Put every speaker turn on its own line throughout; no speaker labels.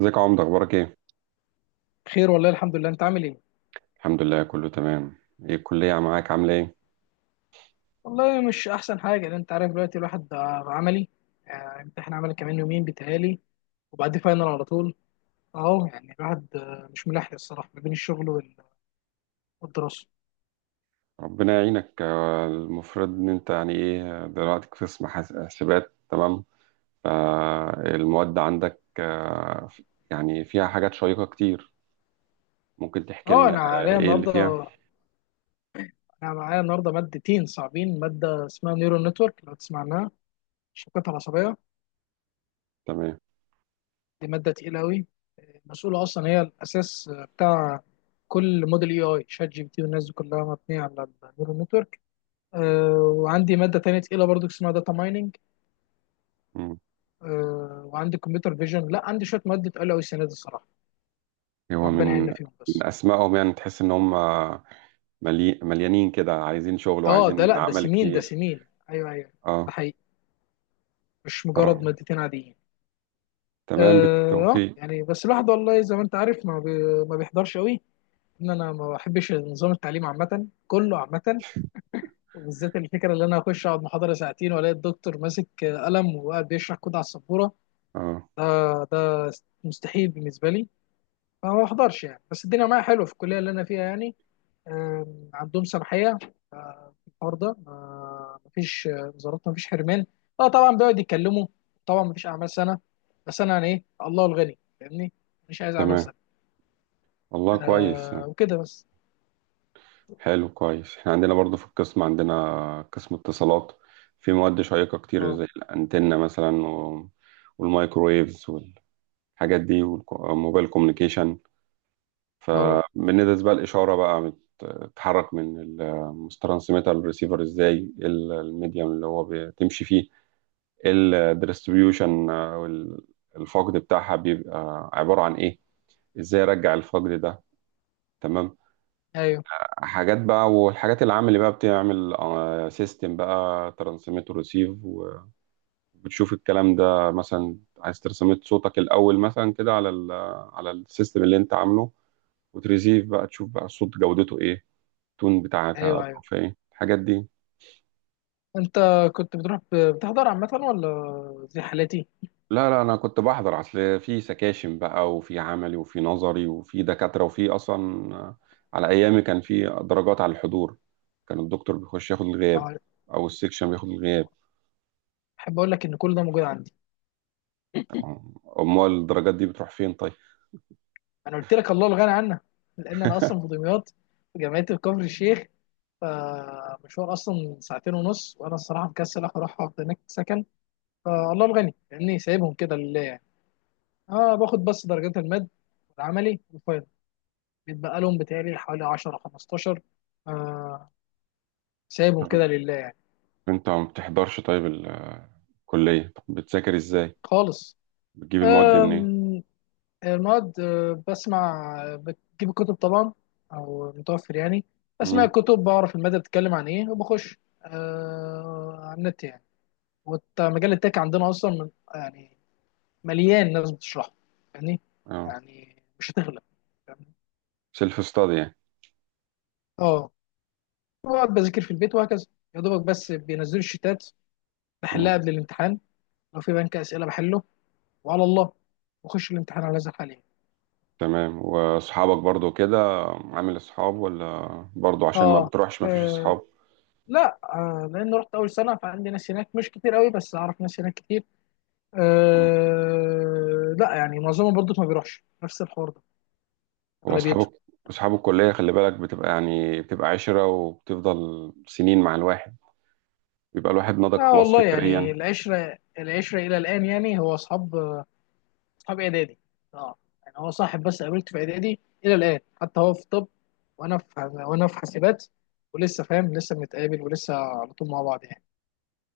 ازيك يا عمده، اخبارك ايه؟
خير والله الحمد لله. انت عامل ايه؟
الحمد لله، كله تمام. ايه الكليه معاك، عامله ايه؟
والله مش احسن حاجه، لان انت عارف دلوقتي الواحد بقى عملي. امتحان عملي كمان يومين بيتهيألي، وبعد فاينل على طول. اهو يعني الواحد مش ملاحق الصراحه ما بين الشغل والدراسه.
ربنا يعينك. المفروض ان انت يعني ايه دلوقتي في قسم حاسبات، تمام. فالمواد عندك، يعني فيها حاجات شيقه كتير. ممكن تحكي
اه،
لنا
انا عليا
ايه اللي فيها؟
النهارده، انا معايا النهارده مادتين صعبين. ماده اسمها نيورال نتورك، لو تسمع عنها، الشبكات العصبيه.
تمام.
دي ماده تقيله قوي، مسؤوله اصلا، هي الاساس بتاع كل موديل اي اي، شات جي بي تي والناس دي كلها مبنيه على النيورال نتورك. آه، وعندي ماده تانية تقيله برضو اسمها داتا مايننج.
مم.
وعندي كمبيوتر فيجن. لا، عندي شويه مواد اتقال قوي السنه دي الصراحه،
هو
ربنا
من
يعيننا فيهم
من
بس.
اسمائهم يعني تحس ان هم مليانين كده، عايزين شغل
اه ده،
وعايزين
لا ده
عمل
سنين، ده
كتير.
سنين. ايوه، ايوه. ده
اه
حقيقي، مش مجرد
طبعا.
مادتين عاديين. اه.
تمام، بالتوفيق.
يعني بس الواحد والله زي ما انت عارف ما بيحضرش قوي. ان انا ما بحبش نظام التعليم عامه، كله عامه. وبالذات الفكره اللي انا اخش اقعد محاضره ساعتين والاقي الدكتور ماسك قلم وقاعد بيشرح كود على السبوره،
اه
ده ده مستحيل بالنسبه لي. فما بحضرش يعني. بس الدنيا معايا حلوه في الكليه اللي انا فيها يعني. عندهم سماحيه في الحوار ده. ما مفيش وزارات، مفيش حرمان. اه طبعا بيقعد يتكلموا، طبعا مفيش اعمال سنه. بس انا يعني ايه، الله الغني، فاهمني. مش عايز اعمال
تمام،
سنه.
والله كويس.
وكده بس.
حلو، كويس. احنا عندنا برضو في القسم، عندنا قسم اتصالات، في مواد شيقة كتير
اه.
زي الأنتنة مثلا والمايكرويفز والحاجات دي والموبايل كوميونيكيشن.
اه.
فبندرس بقى الإشارة، بقى بتتحرك من الترانسميتر للريسيفر ازاي، إيه الميديم اللي هو بتمشي فيه، إيه الديستريبيوشن، الفقد بتاعها بيبقى عبارة عن ايه، ازاي ارجع الفقد ده. تمام.
ايوه،
حاجات بقى، والحاجات العام اللي بقى بتعمل سيستم بقى ترانسميت وريسيف، وبتشوف الكلام ده. مثلا عايز ترسميت صوتك الأول مثلا كده على على السيستم اللي انت عامله، وتريسيف بقى تشوف بقى الصوت جودته ايه، التون بتاعتها
ايوه، ايوه.
ظروفها ايه، الحاجات دي.
انت كنت بتروح بتحضر عامه ولا زي حالاتي؟
لا لا، انا كنت بحضر، اصل في سكاشن بقى وفي عملي وفي نظري وفي دكاترة وفي اصلا، على ايامي كان في درجات على الحضور. كان الدكتور بيخش ياخد الغياب
آه،
او السكشن بياخد الغياب.
احب اقول لك ان كل ده موجود عندي.
امال الدرجات دي بتروح فين طيب؟
انا قلت لك الله الغني عنها، لان انا اصلا في دمياط، في جامعه كفر الشيخ. فمشوار اصلا ساعتين ونص، وانا الصراحه مكسل اروح اقعد هناك سكن. فالله الغني، لاني سايبهم كده لله يعني. اه، باخد بس درجات المد والعملي والفاينل، بيتبقى لهم بتهيألي حوالي 10 15. آه سايبهم
طب
كده لله يعني.
انت ما بتحضرش، طيب الكلية طب بتذاكر ازاي؟
خالص.
بتجيب المواد دي
آه
منين؟
المواد بسمع، بجيب الكتب طبعا، او متوفر يعني. بسمع
امم.
الكتب، بعرف المادة بتتكلم عن ايه، وبخش على النت يعني. ومجال التك عندنا اصلا من يعني، مليان ناس بتشرحه يعني.
اه،
يعني مش هتغلب، فاهمني؟
سيلف ستادي يعني.
اه، بقعد بذاكر في البيت وهكذا. يا دوبك بس بينزلوا الشتات، بحلها
مم.
قبل الامتحان. لو في بنك اسئله بحله، وعلى الله، واخش الامتحان على هذا الحال يعني.
تمام، واصحابك برضو كده؟ عامل اصحاب ولا برضو عشان ما
اه.
بتروحش ما فيش
آه.
اصحاب؟
لا، لان رحت اول سنه، فعندي ناس هناك مش كتير قوي، بس اعرف ناس هناك كتير.
مم.
أه لا، يعني معظمهم برضه ما بيروحش، نفس الحوار ده.
هو
اغلبيته.
اصحابك، اصحاب الكلية، خلي بالك، بتبقى يعني بتبقى عشرة وبتفضل سنين مع الواحد، بيبقى الواحد نضج
اه
خلاص
والله
فكريا.
يعني، العشره العشره الى الان. يعني هو اصحاب، اصحاب اعدادي. اه. يعني هو صاحب بس قابلته في اعدادي، الى الان. حتى هو في طب وانا في حاسبات. ولسه فاهم، لسه بنتقابل ولسه على طول مع بعض يعني.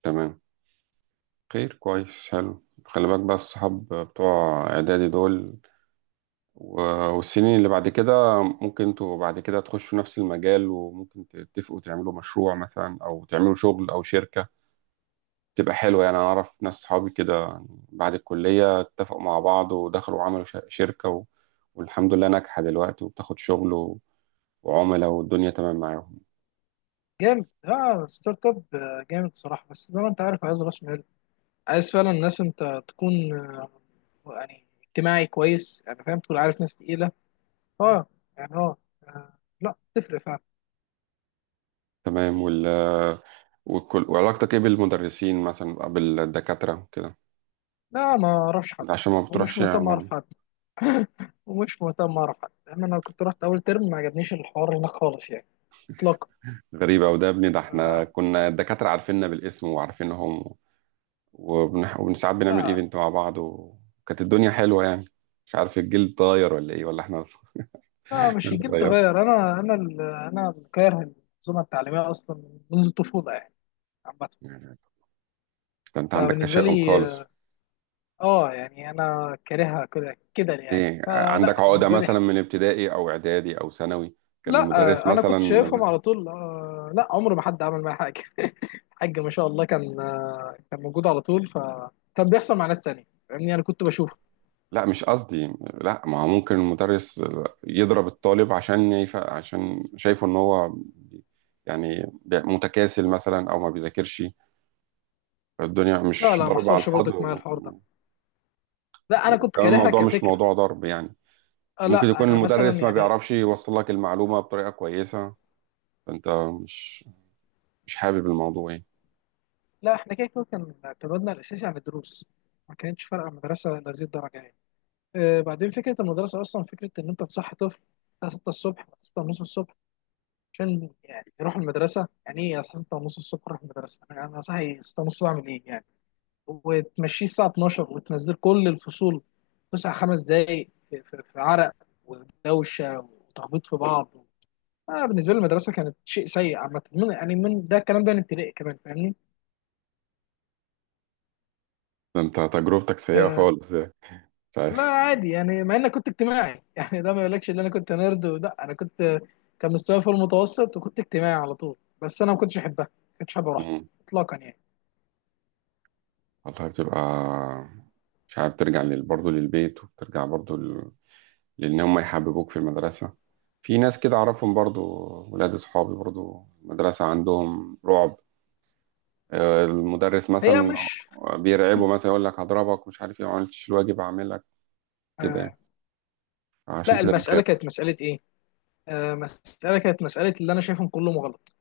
تمام، خير كويس، حلو. خلي بالك بقى، الصحاب بتوع اعدادي دول و- والسنين اللي بعد كده، ممكن انتوا بعد كده تخشوا نفس المجال، وممكن تتفقوا تعملوا مشروع مثلا او تعملوا شغل او شركة تبقى حلوة. يعني انا اعرف ناس، صحابي كده يعني بعد الكلية اتفقوا مع بعض ودخلوا وعملوا شركة والحمد لله ناجحة دلوقتي، وبتاخد شغل وعملاء، والدنيا تمام معاهم.
جامد، اه. ستارت اب، جامد صراحه. بس زي ما انت عارف، عايز راس مال، عايز فعلا ناس، انت تكون يعني اجتماعي كويس، يعني فاهم، تكون عارف ناس تقيلة. اه، يعني اه. لا تفرق فعلا.
تمام. وعلاقتك ايه بالمدرسين مثلا أو بالدكاترة كده؟
لا، ما اعرفش حد
عشان ما
ومش
بتروحش
مهتم
يعني.
اعرف حد. ومش مهتم اعرف حد، لان انا كنت رحت اول ترم ما عجبنيش الحوار هناك خالص يعني، اطلاقا.
غريبة، وده يا ابني، ده احنا
آه،
كنا الدكاترة عارفيننا بالاسم وعارفينهم، وساعات بنعمل
لا،
ايفنت مع بعض، وكانت الدنيا حلوه يعني. مش عارف الجيل اتغير ولا ايه، ولا احنا
لا، مش
اللي
الجيل
اتغيرنا
تغير. انا انا اللي كاره المنظومة التعليمية اصلا منذ الطفولة يعني، عامة.
يعني. ده انت عندك
فبالنسبة
تشاؤم
لي،
خالص.
اه، يعني انا كارهها كده كده يعني.
ايه، عندك
فلا
عقده
بالنسبة لي.
مثلا من ابتدائي او اعدادي او ثانوي؟ كان
لا.
المدرس
انا
مثلا؟
كنت شايفهم على طول لا عمر ما حد عمل معايا حاجه الحاج ما شاء الله كان كان موجود على طول، فكان بيحصل مع ناس تانية، فاهمني، انا كنت بشوفه.
لا مش قصدي. لا ما هو ممكن المدرس يضرب الطالب، عشان شايفه ان هو يعني متكاسل مثلا او ما بيذاكرش. الدنيا
لا،
مش
لا، ما
ضرب على
حصلش
الفاضي،
برضك معايا الحوار ده. لا، انا كنت
وكمان
كارهها
الموضوع مش
كفكره.
موضوع ضرب يعني. ممكن
لا،
يكون
انا مثلا
المدرس ما
يعني.
بيعرفش يوصل لك المعلومة بطريقة كويسة، فأنت مش مش حابب الموضوع يعني.
لا، احنا كده كده كان اعتمادنا الاساسي على الدروس، ما كانتش فارقه المدرسه لهذه الدرجه يعني. بعدين فكره المدرسه اصلا، فكره ان انت تصحي طفل الساعه 6 الصبح، 6 ونص الصبح، عشان يعني يروح المدرسه. يعني ايه الساعه 6 ونص الصبح اروح المدرسه؟ انا صاحي 6 ونص بعمل ايه يعني؟ وتمشيه الساعه 12، وتنزل كل الفصول فسحه 5 دقائق، في عرق ودوشه وتخبيط في بعض. بالنسبه لي المدرسه كانت شيء سيء عامه، من ده، الكلام ده من ابتدائي كمان، فاهمني.
فأنت تجربتك سيئة
آه
خالص يعني. مش
لا
عارف.
عادي يعني، مع اني كنت اجتماعي يعني. ده ما يقولكش ان انا كنت نيرد، لا، انا كنت، كان مستواي في المتوسط، وكنت اجتماعي على طول. بس انا ما كنتش احبها، ما كنتش حابب اروح
مم.
اطلاقا يعني.
والله بتبقى مش عارف ترجع برضه للبيت، وبترجع برضه لأن هم يحببوك في المدرسة. في ناس كده أعرفهم، برضه ولاد أصحابي، برضه المدرسة عندهم رعب. المدرس
هي
مثلا
مش…
بيرعبه، مثلا يقول لك هضربك، مش عارف ايه، ما عملتش الواجب هعمل لك كده
آه
يعني. عشان
لا،
كده
المساله
بيخاف.
كانت مساله ايه، مساله كانت مساله، اللي انا شايفهم كلهم غلط،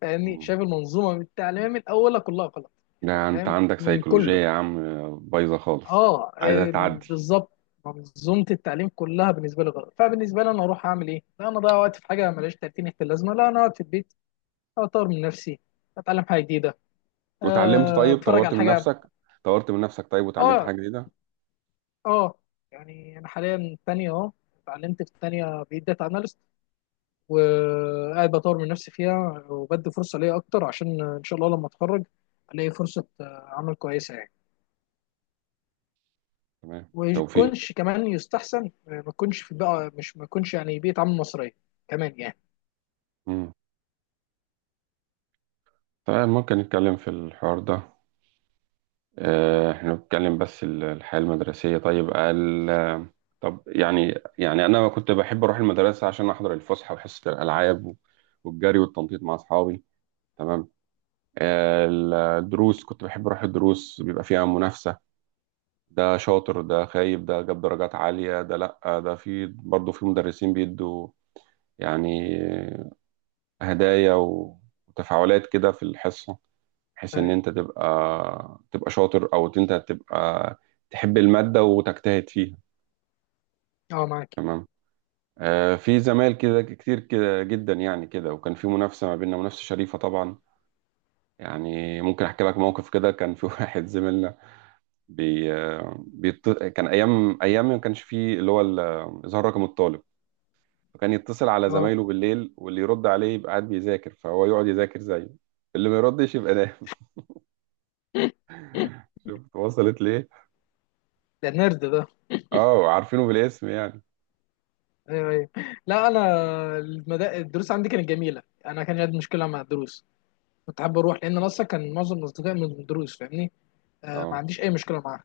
فاهمني. شايف المنظومه التعليميه من اولها كلها غلط يعني،
ده انت
فاهم
عندك
من
سيكولوجية
كله.
يا عم، بايظة خالص،
اه
عايزة تعدي.
بالظبط. منظومه التعليم كلها بالنسبه لي غلط. فبالنسبه لي، انا اروح اعمل ايه؟ لا، انا اضيع وقت في حاجه ملهاش 30 في اللازمه؟ لا، انا اقعد في البيت اطور من نفسي، اتعلم حاجه جديده،
وتعلمت طيب؟
اتفرج
طورت
على
من
حاجه.
نفسك طورت من نفسك طيب وتعلمت
اه.
حاجة جديدة؟
اه. يعني انا حاليا تانية اهو، اتعلمت في التانية، بقيت داتا اناليست. وقاعد بطور من نفسي فيها، وبدي فرصه ليا اكتر، عشان ان شاء الله لما اتخرج الاقي فرصه عمل كويسه يعني.
تمام، توفيق.
ويكونش كمان يستحسن ما يكونش في بقى، مش ما يكونش يعني بيئة عمل مصرية كمان يعني.
مم. طيب، ممكن نتكلم في الحوار ده. احنا بنتكلم بس الحياة المدرسية. طيب طب يعني انا كنت بحب اروح المدرسة عشان احضر الفسحة وحصة الالعاب والجري والتنطيط مع اصحابي. تمام. آه، الدروس كنت بحب اروح الدروس، بيبقى فيها منافسة. ده شاطر، ده خايب، ده جاب درجات عالية، ده لأ، ده في برضه، في مدرسين بيدوا يعني هدايا وتفاعلات كده في الحصة، بحيث إن
اه.
أنت تبقى شاطر، أو أنت تبقى تحب المادة وتجتهد فيها.
معاك.
تمام. في زمايل كده كتير كده جدا يعني كده، وكان في منافسة ما بيننا، منافسة شريفة طبعا. يعني ممكن أحكي لك موقف، كده كان في واحد زميلنا، كان أيام ما كانش فيه اللي هو إظهار رقم الطالب، فكان يتصل على
اه
زمايله بالليل، واللي يرد عليه يبقى قاعد بيذاكر، فهو يقعد يذاكر زيه، اللي ما يردش يبقى نايم. شفت وصلت ليه؟
ده نرد ده.
اه، عارفينه بالاسم يعني.
ايوه، ايوه. لا انا، الدروس عندي كانت جميله. انا كان عندي مشكله مع الدروس، كنت حابب اروح، لان انا اصلا كان معظم اصدقائي من الدروس، فاهمني. ما
اه،
عنديش اي مشكله معاها.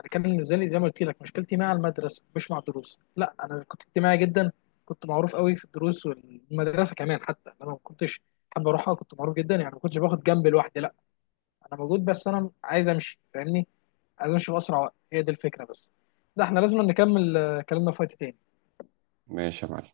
انا كان بالنسبه لي زي ما قلت لك مشكلتي مع المدرسه، مش مع الدروس. لا، انا كنت اجتماعي جدا، كنت معروف قوي في الدروس والمدرسه كمان، حتى انا ما كنتش حابب اروحها، كنت معروف جدا يعني. ما كنتش باخد جنب لوحدي، لا، انا موجود، بس انا عايز امشي، فاهمني، عايز امشي باسرع وقت. هي دي الفكره بس. ده احنا لازم نكمل كلامنا في وقت تاني.
ماشي يا معلم.